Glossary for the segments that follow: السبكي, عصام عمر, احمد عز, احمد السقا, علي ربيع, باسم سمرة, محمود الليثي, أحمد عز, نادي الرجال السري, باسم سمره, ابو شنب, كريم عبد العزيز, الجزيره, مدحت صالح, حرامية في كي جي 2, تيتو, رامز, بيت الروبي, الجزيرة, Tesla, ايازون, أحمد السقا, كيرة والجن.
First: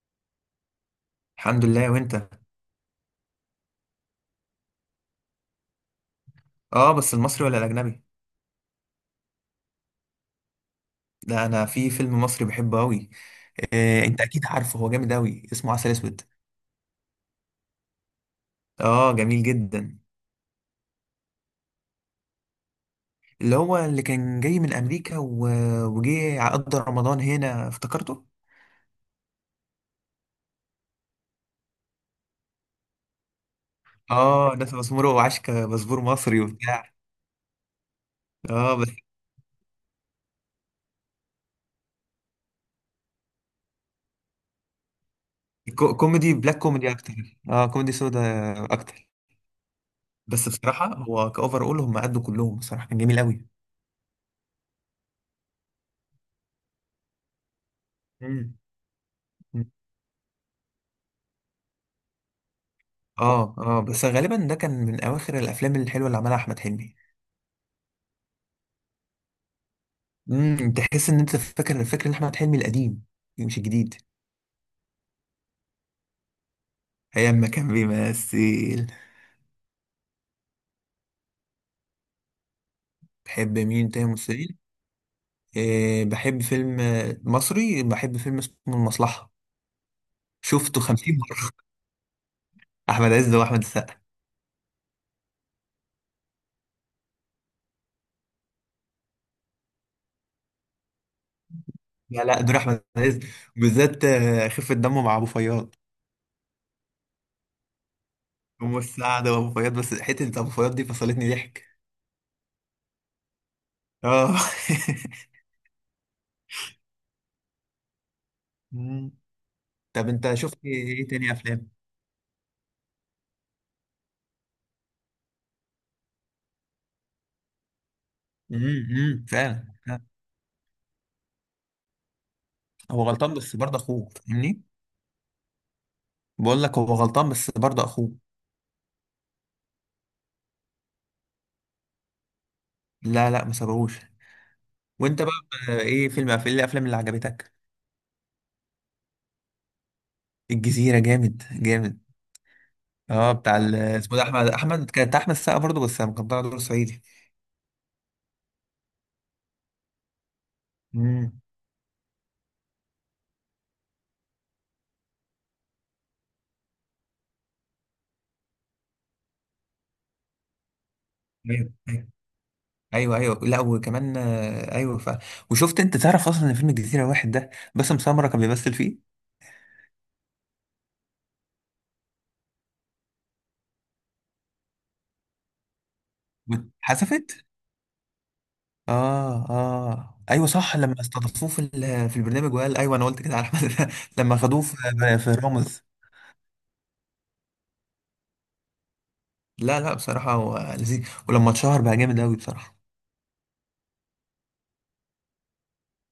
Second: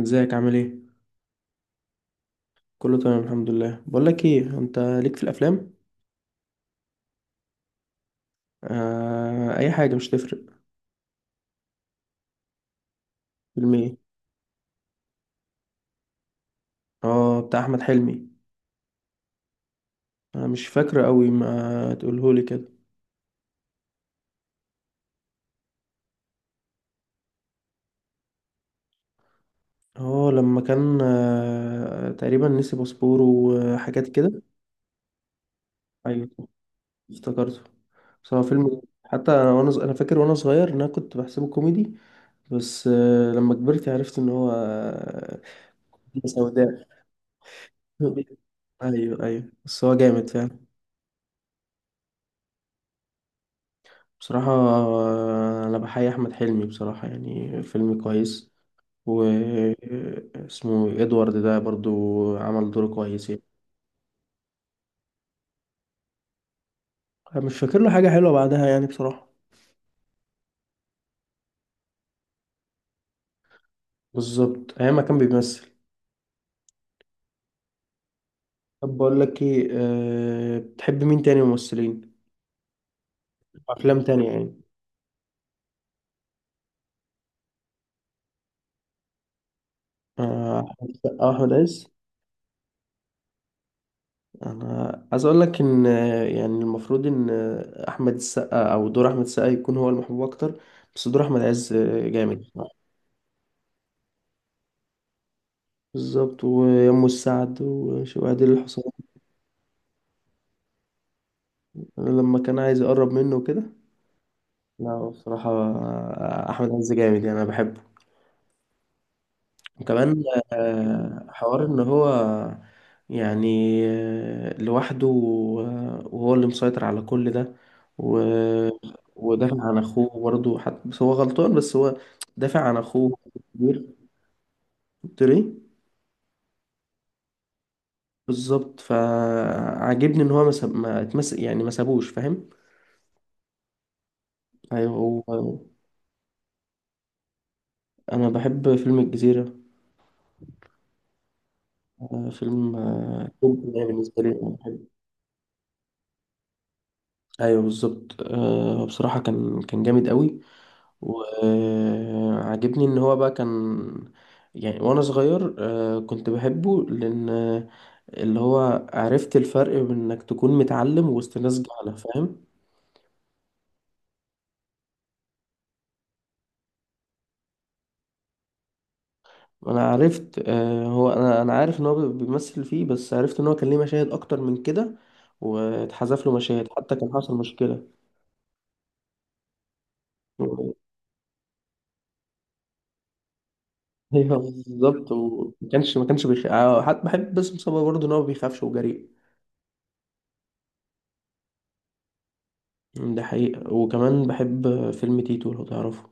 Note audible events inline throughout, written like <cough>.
ازيك؟ عامل ايه؟ الحمد لله، وانت؟ كله تمام، الحمد لله. بقول لك ايه، انت ليك في الافلام؟ اه، بس المصري ولا الاجنبي؟ آه، اي حاجه، مش تفرق. ده انا في فيلم مصري بحبه قوي. فيلم ايه؟ إيه، انت اكيد عارفه. هو جامد قوي، اسمه عسل اسود. اه، بتاع احمد حلمي. اه، جميل جدا. انا مش فاكره قوي، ما تقوله لي كده. اللي هو اللي كان جاي من امريكا و... وجه قضى رمضان هنا، افتكرته. اه، لما كان تقريبا نسي باسبوره وحاجات كده. اه، ناس باسمره وعشكة باسبور ايوه، مصري وبتاع. افتكرته. بس هو اه فيلم، بس حتى انا انا فاكر وانا صغير ان انا كنت بحسبه كوميدي. بس لما كبرت عرفت ان هو كوميدي بلاك سوداء. كوميدي اكتر. اه، كوميدي سودا <laughs> اكتر. ايوه، ايوه، بس هو جامد بس فعلا. بصراحة هو كأوفر، اول هم قدوا كلهم بصراحة كان جميل قوي. بصراحة، أنا بحيي أحمد حلمي، بصراحة، يعني فيلم كويس. و مم. اسمه إدوارد ده برضو. عمل دور كويس يعني. اه اه، بس غالبا ده كان من اواخر الافلام الحلوه اللي عملها احمد حلمي. أنا مش فاكر له حاجة حلوة بعدها، يعني، بصراحة. تحس ان انت فاكر الفكر ان احمد حلمي القديم، يعني مش الجديد. بالظبط، أيام ما كان بيمثل. ايام ما كان بيمثل. طب، بقول لك إيه. أه، بتحب مين تاني ممثلين؟ بحب مين أفلام تاني تانية ممثلين؟ يعني. إيه، بحب فيلم مصري، بحب فيلم اسمه المصلحه. شفته أحمد 50 السقا مره. وأحمد عز. <laughs> احمد عز واحمد السقا. أنا عايز أقول لك إن يعني المفروض إن أحمد السقا، أو دور أحمد السقا، يكون هو المحبوب أكتر. بس دور أحمد عز لا لا، جامد. دور احمد عز بالذات خفه دمه مع ابو فياض. بالظبط، ويمه السعد وشوادي ام الحصان. السعد وابو فياض، بس حته ابو فياض دي فصلتني ضحك. لما كان عايز يقرب منه وكده. اه. لا، هو بصراحة. أحمد عز جامد، يعني أنا بحبه. <laughs> مم. طب وكمان. انت شفت ايه تاني حوار افلام؟ إن هو، يعني، لوحده، وهو اللي مسيطر على كل ده. و... أمم، ودافع فعلا عن فعلا. أخوه برضه حتى، بس هو غلطان، بس هو دافع عن هو أخوه. غلطان بس برضه كبير. اخوه فاهمني. قلت له إيه؟ بقول لك هو غلطان بس برضه اخوه. بالظبط، فعاجبني إن هو ما اتمسك، يعني ما سابوش، فاهم. لا لا، ما سابهوش. أيوه. وانت بقى؟ هو. ايه فيلم، ايه الافلام اللي عجبتك؟ انا بحب فيلم الجزيرة. الجزيره جامد جامد. فيلم اه، بتاع توب، يعني اسمه بالنسبة ده، لي احمد أنا بحب. احمد كانت، احمد السقا برضه، بس كان طالع دور صعيدي. ايوه بالظبط، بصراحة كان جامد قوي. امم. وعجبني ان هو بقى كان، يعني وانا صغير كنت بحبه لان اللي هو عرفت الفرق بين انك تكون متعلم وسط ناس ايوه جهلة، ايوه فاهم. ايوه ايوه. لا وكمان ايوه وشفت، انت تعرف اصلا ان فيلم الجزيره واحد ده، باسم سمره كان بيمثل فيه. انا عرفت هو انا عارف ان هو بيمثل فيه، بس عرفت ان هو كان ليه مشاهد اكتر من كده. واتحذف له مشاهد، حتى كان حصل واتحذفت. مشكلة. اه اه ايوه صح، لما استضافوه في في البرنامج وقال ايوه، انا قلت كده على احمد. <laughs> ايوه لما خدوه في بالظبط، في وما رامز. كانش ما كانش بيخ... آه، حتى بحب باسم سمرة برضه، ان هو ما بيخافش وجريء. لا لا، بصراحه هو لذيذ، ولما اتشهر بقى جامد قوي بصراحه. ده حقيقة. وكمان بحب فيلم تيتو، لو تعرفه.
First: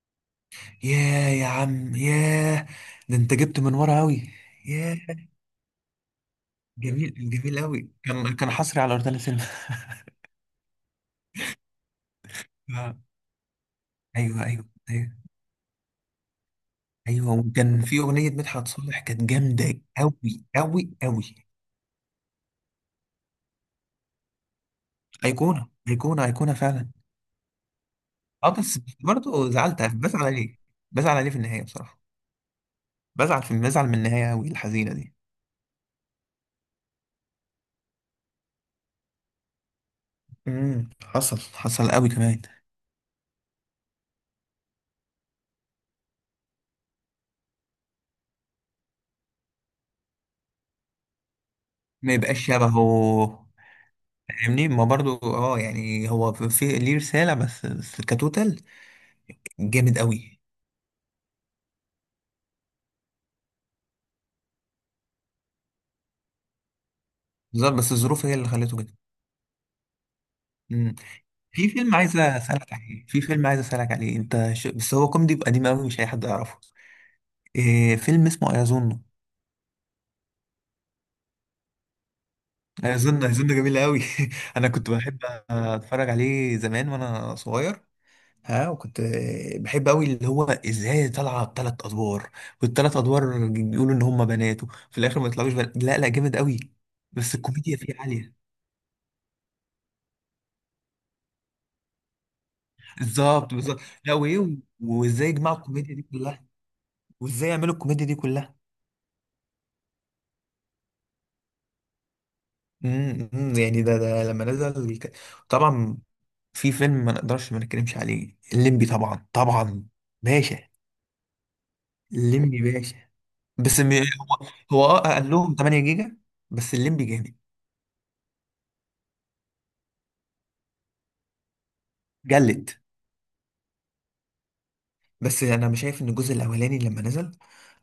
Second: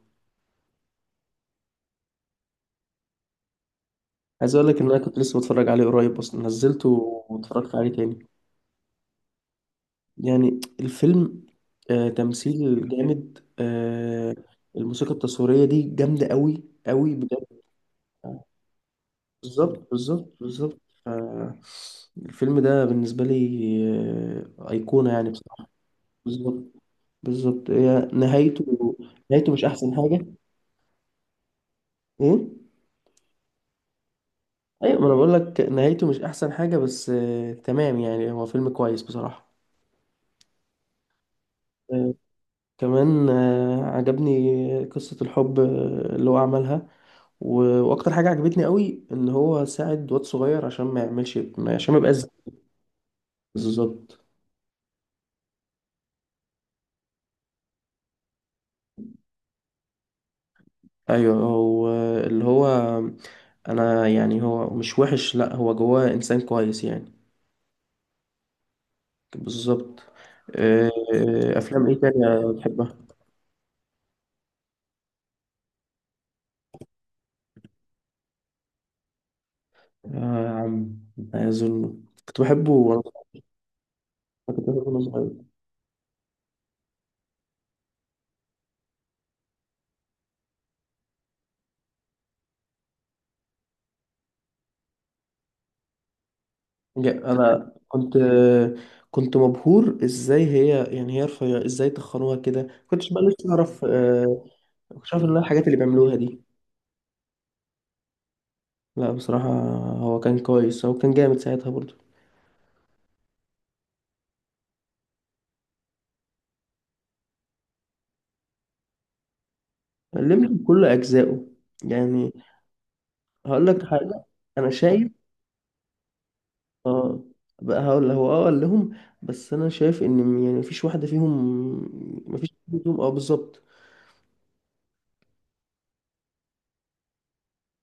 ياه يا عم ياه. ده انت جبت من ورا قوي. عايز اقول لك ان انا ياه. كنت لسه بتفرج عليه قريب، اصلا نزلته. جميل جميل واتفرجت قوي، عليه تاني، كان حصري على روتانا سينما. <laughs> يعني الفيلم. تمثيل آه. جامد. ايوه ايوه الموسيقى ايوه. التصويرية دي جامدة قوي قوي ايوه، بجد. وكان في اغنيه مدحت صالح كانت جامده بالظبط، بالظبط، قوي بالظبط. قوي قوي. آه. الفيلم ده بالنسبة لي، أيقونة، يعني، ايقونه بصراحة. ايقونه ايقونه بالظبط، فعلا. بالظبط، هي اه، بس نهايته. برضه نهايته مش زعلت، احسن بزعل حاجه. عليه. بزعل عليه في النهاية بصراحة. ايه؟ بزعل من النهاية أوي الحزينة ايوه، ما انا دي. بقول لك نهايته مش احسن حاجه، بس تمام، يعني هو فيلم كويس بصراحه. حصل حصل قوي آه، كمان. كمان عجبني قصه الحب اللي هو عملها. واكتر حاجه عجبتني قوي ان هو ساعد واد صغير، عشان ما يعملش عشان ما ما يبقاش يبقاش شبهه بالظبط. فاهمني، ما برضو، يعني هو في ليه رسالة، بس بس كتوتال جامد قوي. ايوه، هو اللي هو، انا، يعني هو مش وحش، لا هو جواه انسان كويس يعني. بالظبط، بس الظروف هي اللي خلته كده. بالظبط. آه، مم. في افلام فيلم ايه عايز تانية اسألك بتحبها؟ عليه، في فيلم عايز اسألك عليه انت ش... بس هو كوميدي قديم قوي، مش اي حد يعرفه. إيه، فيلم اسمه ايازون. آه يا عم، لا يظن. كنت بحبه وانا هيظن صغير. هيظن جميل قوي. <laughs> كنت انا بحبه كنت وانا بحب صغير. اتفرج عليه زمان وانا صغير. ها، وكنت بحب قوي اللي هو ازاي طالعه بثلاث ادوار، والثلاث ادوار بيقولوا ان هم بناته، في الاخر ما يطلعوش بنات. لا لا جامد قوي، بس انا الكوميديا فيه كنت، عاليه. كنت مبهور ازاي هي، يعني هي رفيعة ازاي تخنوها كده، كنتش بقى لسه بالظبط بالظبط. اعرف لا، آه، وايه كنتش عارف وازاي ان يجمعوا الحاجات اللي الكوميديا دي بيعملوها دي. كلها؟ وازاي يعملوا الكوميديا دي كلها؟ لا، بصراحة. هو كان كويس، هو كان جامد ساعتها برضه. أمم، يعني ده لما نزل طبعا. في فيلم ما نقدرش ما نتكلمش عليه، الليمبي طبعا طبعا. باشا. علمني كل اجزائه، يعني. الليمبي باشا. هقول بس لك حاجة، هو انا هو شايف. قال لهم 8 جيجا. بس الليمبي اه. جامد. بقى هقول، هو قال لهم، بس انا شايف ان، يعني مفيش واحدة فيهم. مفيش جلد. واحدة فيهم، اه، بالظبط. بس انا مش شايف ان الجزء الاولاني لما نزل.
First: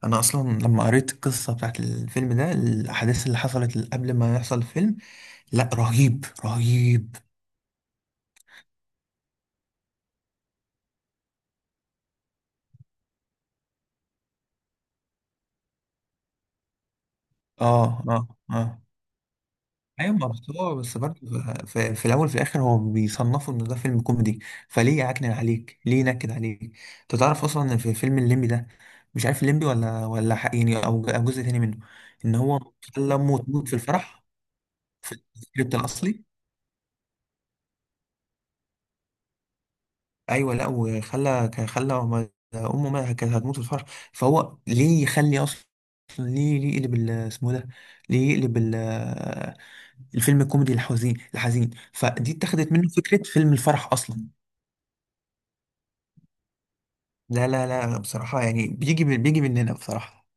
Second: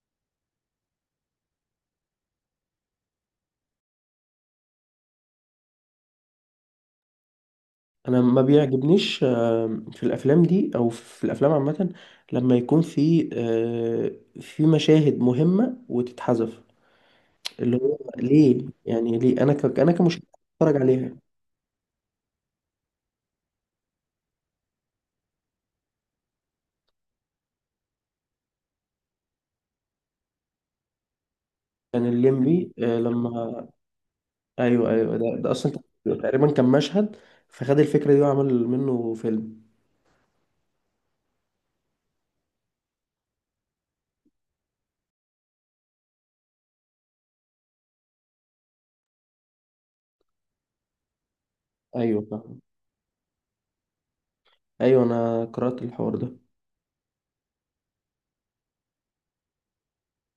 انا اصلا لما قريت القصه بتاعت الفيلم ده، الاحداث اللي حصلت قبل ما يحصل الفيلم، لا رهيب رهيب. انا ما بيعجبنيش في الافلام دي او في الافلام عامه، لما يكون في مشاهد مهمه وتتحذف. اه اللي هو اه ليه، اه يعني ليه انا انا ايوه، كمشاهد ما بس بتفرج هو بس عليها. برضه في الاول في الاخر هو بيصنفوا ان ده فيلم كوميدي، فليه يعكنن عليك، ليه ينكد عليك؟ انت تعرف اصلا ان في فيلم الليمبي ده، مش عارف الليمبي ولا حق يعني، أو جزء تاني منه، كان ان هو الليمبي خلى امه لما، تموت في الفرح ايوه في ايوه، ده اصلا السكريبت الاصلي. تقريبا كان مشهد، فخد الفكره دي وعمل منه فيلم. ايوه لا، وخلى كان خلى امه ما كانت هتموت في الفرح. فهو ليه يخلي اصلا، ليه يقلب اسمه إيه ده، ليه يقلب الفيلم الكوميدي الحزين، الحزين ايوه فدي فاهم. اتخذت منه فكرة فيلم الفرح اصلا. ايوه انا قرات الحوار ده. لا لا لا، بصراحة يعني بيجي من، بيجي مننا بصراحة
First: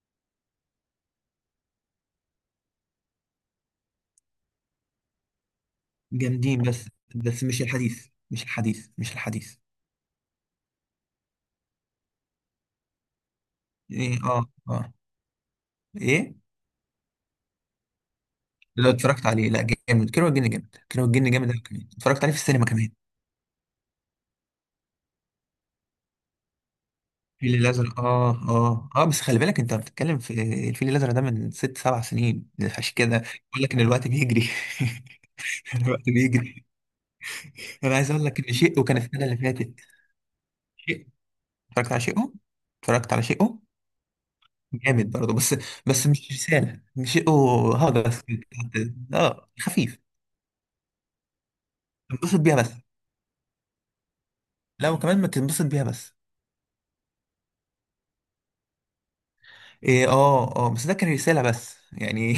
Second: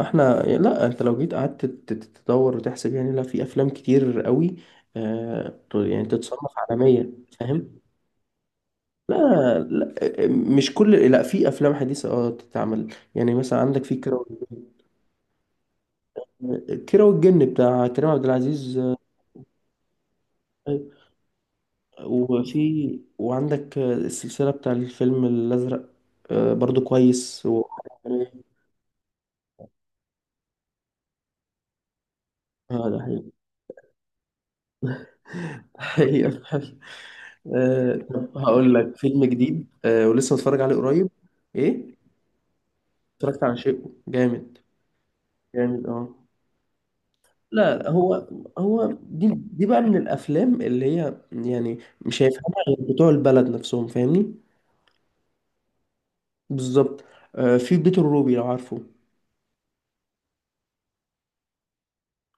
احنا، لا، انت لو جيت قعدت تدور وتحسب، يعني لا، في افلام كتير قوي يعني تتصنف جامدين. بس عالمية. بس مش فاهم. الحديث، مش الحديث، مش الحديث. لا، لا، مش كل، لا، في افلام حديثة تتعمل، يعني مثلا عندك في ايه كيرة اه اه. ايه. والجن. كيرة والجن بتاع كريم عبد العزيز لو اتفرجت عليه لا، جامد. كيرة والجن جامد، كيرة والجن جامد أوي، كمان اتفرجت عليه في السينما كمان. وعندك السلسلة بتاع الفيلم الازرق، برضو كويس الفيل و... الأزرق، اه اه اه، بس خلي بالك انت بتتكلم في الفيل الأزرق ده من ست سبع سنين. عشان ده كده حقيقي. بقول لك ان الوقت بيجري. <laughs> <laughs> الوقت حقيقة. بيجري. انا عايز اقول طب لك ان هقول شيء وكان لك السنة فيلم اللي جديد، فاتت. ولسه متفرج عليه شيء. قريب. اتفرجت ايه؟ على شيء. اتفرجت على شيء اتفرجت على شيء جامد. جامد برضه، بس جامد، بس اه. مش رسالة مش او لا، لا، هجس هو، كده. هو دي اه، دي بقى من خفيف، الافلام اللي هي، يعني، مش انبسط بيها هيفهمها بس. غير بتوع البلد نفسهم، فاهمني. لا وكمان، ما تنبسط بيها بس. بالظبط. أه، في بيت الروبي، لو عارفه. إيه، اه اه، بس ده كان رسالة بس يعني.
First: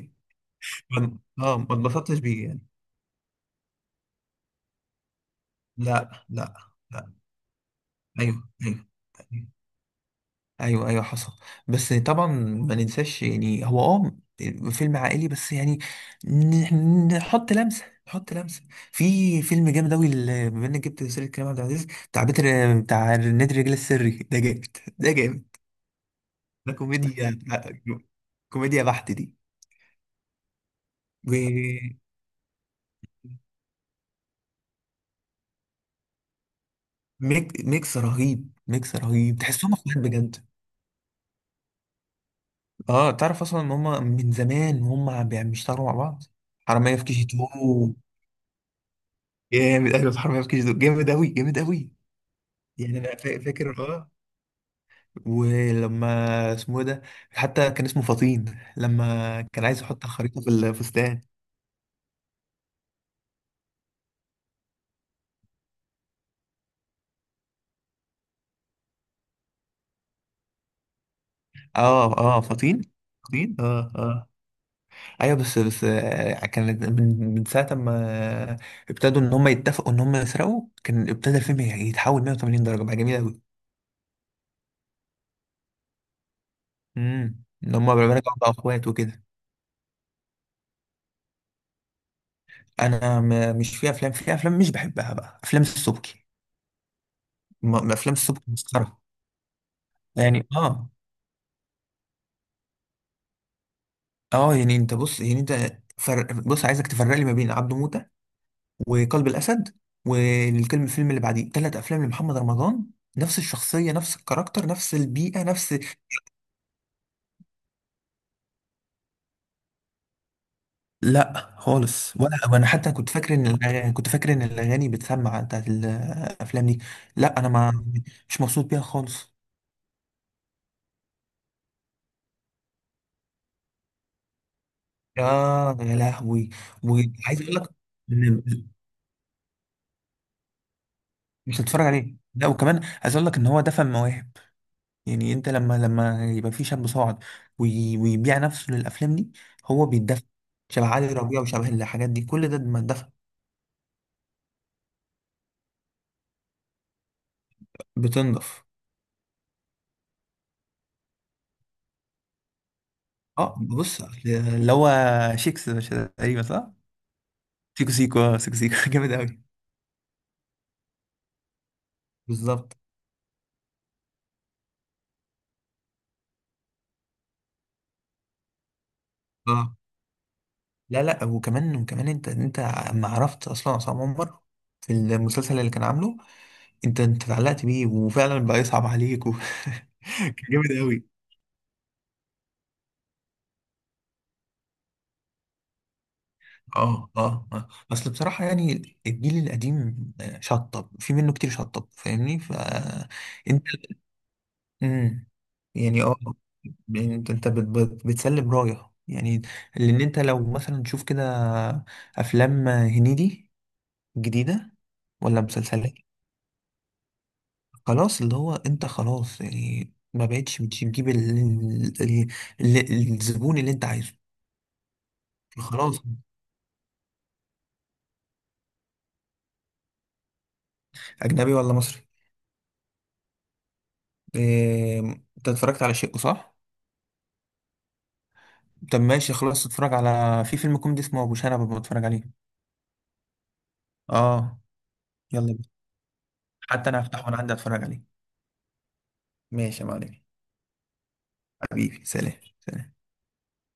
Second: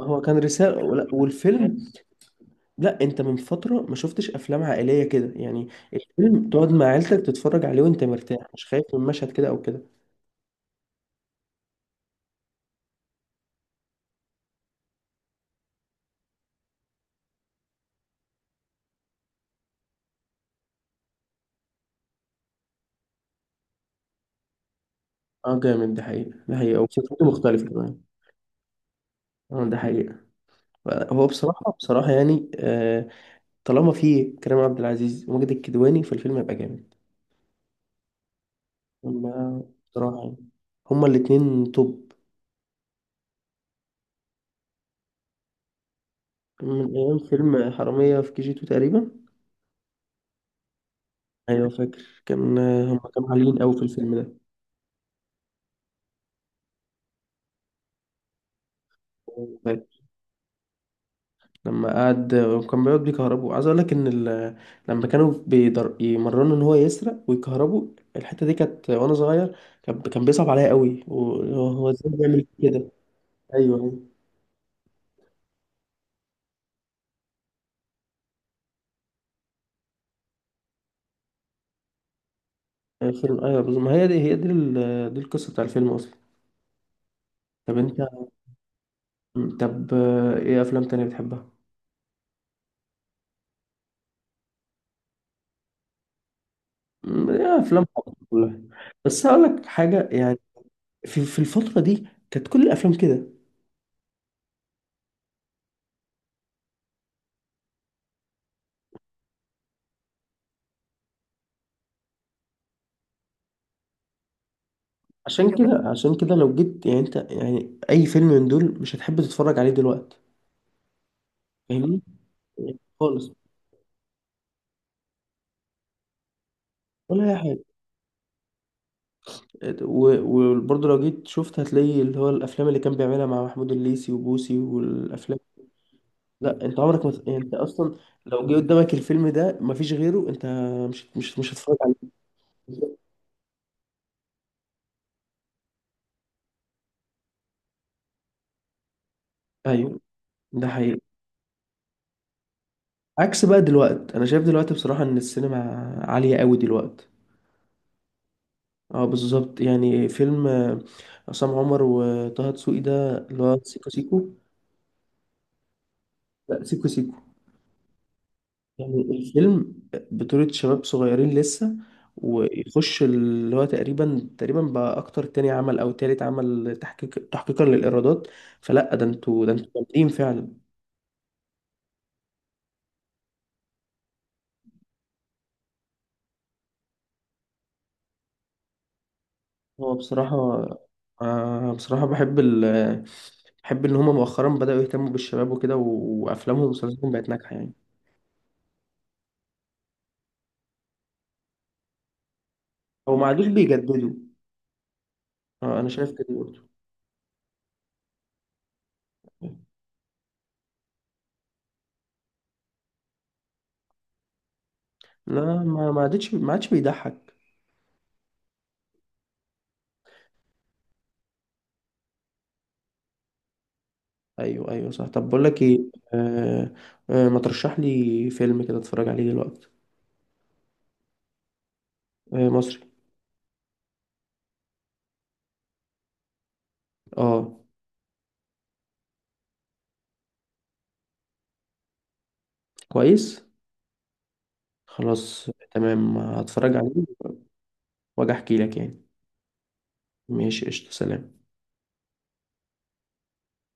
هو كان رسالة <laughs> ما والفيلم. اتبسطتش بيه يعني. لا، انت من فترة ما شفتش افلام عائلية كده يعني. لا الفيلم لا تقعد مع لا. عيلتك تتفرج عليه وانت ايوه مرتاح، مش ايوه خايف من مشهد كده او كده. ايوه ايوه حصل، بس طبعا ما ننساش، يعني هو فيلم عائلي بس يعني. نحط لمسه، نحط لمسه. في فيلم جامد اوي، بما انك جبت سيره كريم عبد العزيز، بتاع بيتر، بتاع نادي الرجال السري، ده جامد، ده جامد. اه جامد، ده حقيقة، ده ده حقيقة، وفكرته كوميديا. مختلفة كمان. <laughs> كوميديا بحت دي. اه، ده حقيقة. هو بصراحة، و- بصراحة يعني، طالما في كريم عبد العزيز وماجد الكدواني، فالفيلم هيبقى جامد. ميكس رهيب، ميكس رهيب، هما، تحسهم اخوات بصراحة يعني، بجد. هما الاتنين توب. اه، تعرف اصلا ان هم من زمان وهم بيشتغلوا مع بعض. من حرامية في كي أيام جي فيلم 2 حرامية في KG2، تقريبا. جامد، ايوه، في حرامية في كيجي دول جامد اوي، جامد أيوة اوي. فاكر، كان يعني هما انا كانوا عاليين فاكر، أوي في اه، الفيلم ده، ولما اسمه إيه ده، حتى كان اسمه فطين لما كان عايز فاكر. يحط الخريطة في الفستان. لما قعد وكان بيقعد بيكهربوا، عايز أقول لك إن لما كانوا يمرنوا إن هو يسرق ويكهربوا. الحتة دي كانت وأنا صغير، كان بيصعب عليا أوي وهو إزاي اه اه، بيعمل فطين. كده. فطين، أيوه، اه أيوة. اه. ايوه بس بس كانت من, ساعة ما ابتدوا ان هم يتفقوا ان هم يسرقوا، كان ابتدى الفيلم يتحول 180 درجة، بقى جميل اوي. الفيلم، ايوه بالظبط، ما هي دي دي القصه بتاع الفيلم اصلا. ان طب هم انت، بقى اخوات وكده. طب ايه افلام تانية بتحبها؟ انا مش في افلام مش بحبها بقى، افلام السبكي. ايه، افلام ما افلام حب السبكي كلها؟ مسخره. بس هقول لك حاجه، يعني يعني اه في الفتره دي كانت كل الافلام كده. اه، يعني انت بص، يعني انت بص، عايزك تفرق لي ما بين عبده موتة وقلب الاسد والفيلم اللي بعديه، ثلاث افلام لمحمد رمضان، نفس الشخصيه، نفس الكاركتر، نفس البيئه، عشان نفس. كده، عشان كده، لو جيت، يعني انت، يعني، اي فيلم من دول مش هتحب تتفرج عليه دلوقتي، لا فاهمني، خالص ولا، انا يعني حتى كنت خالص، فاكر ان كنت فاكر ان الاغاني بتسمع بتاعت الافلام دي. ولا اي لا انا حاجه. ما، مش مبسوط بيها خالص. و- وبرضه لو جيت شفت هتلاقي اللي هو الافلام اللي كان بيعملها مع محمود الليثي وبوسي يا، والافلام. يا لهوي. لا، انت عمرك ما يعني وعايز انت اقول لك اصلا، إن لو جه قدامك الفيلم ده مفيش غيره، انت مش مش هتتفرج هتتفرج عليه. عليه. لا وكمان عايز اقول لك ان هو دفن مواهب. يعني انت لما يبقى في شاب صاعد ويبيع نفسه للافلام دي، هو ايوه، بيتدفن. ده شبه حقيقي. علي ربيع وشبه الحاجات دي كل ده ما اتدفن. عكس بقى دلوقتي، انا شايف دلوقتي بصراحة ان السينما عالية قوي دلوقتي. بتنضف. اه، بالظبط، يعني فيلم عصام عمر وطه دسوقي، ده اللي اه، هو سيكو بص أصل سيكو. اللي هو، شيكس مش تقريبا لا، صح؟ سيكو سيكو، سيكو سيكو، اه، سيكو سيكو. <laughs> يعني جامد قوي. الفيلم بطولة شباب صغيرين لسه، بالظبط. ويخش اللي هو تقريبا، تقريبا بقى اكتر تاني عمل او تالت عمل تحقيقا للايرادات. فلا، ده انتوا اه. جامدين فعلا. لا لا وكمان وكمان، انت اما عرفت اصلا عصام عمر في المسلسل اللي كان عامله، انت اتعلقت بيه، وفعلا بقى يصعب عليك و... هو <laughs> كان بصراحة، جامد قوي. بصراحة بحب بحب إن هما مؤخرا بدأوا يهتموا بالشباب وكده، وأفلامهم اه ومسلسلاتهم بقت اه ناجحة آه. يعني. اصل بصراحة يعني الجيل القديم شطب في منه كتير، شطب فاهمني هو ما عادوش فانت. بيجددوا. امم. أنا يعني شايف اه، كده برضه. يعني انت بتسلم رايه يعني. لان انت لو مثلا تشوف كده افلام هنيدي جديدة ولا لا، ما مسلسلات؟ ما عادش ما عادش بيضحك. خلاص، اللي هو انت خلاص يعني ما بقتش بتجيب ال- الزبون اللي انت عايزه. أيوه، أيوه، صح. طب بقول لك إيه. خلاص. آه. ما ترشح لي فيلم كده أتفرج عليه دلوقتي. اجنبي ولا مصري؟ مصري. إيه، انت اتفرجت على شيء صح؟ أه، طب ماشي، خلاص اتفرج على، في فيلم كوميدي اسمه ابو شنب، ببقى بتفرج عليه. كويس، اه. يلا خلاص بينا، تمام هتفرج عليه، حتى انا هفتحه وانا عندي اتفرج عليه. وأجي أحكي لك يعني. ماشي يا معلم. ماشي، قشطة، سلام. حبيبي، سلام. سلام.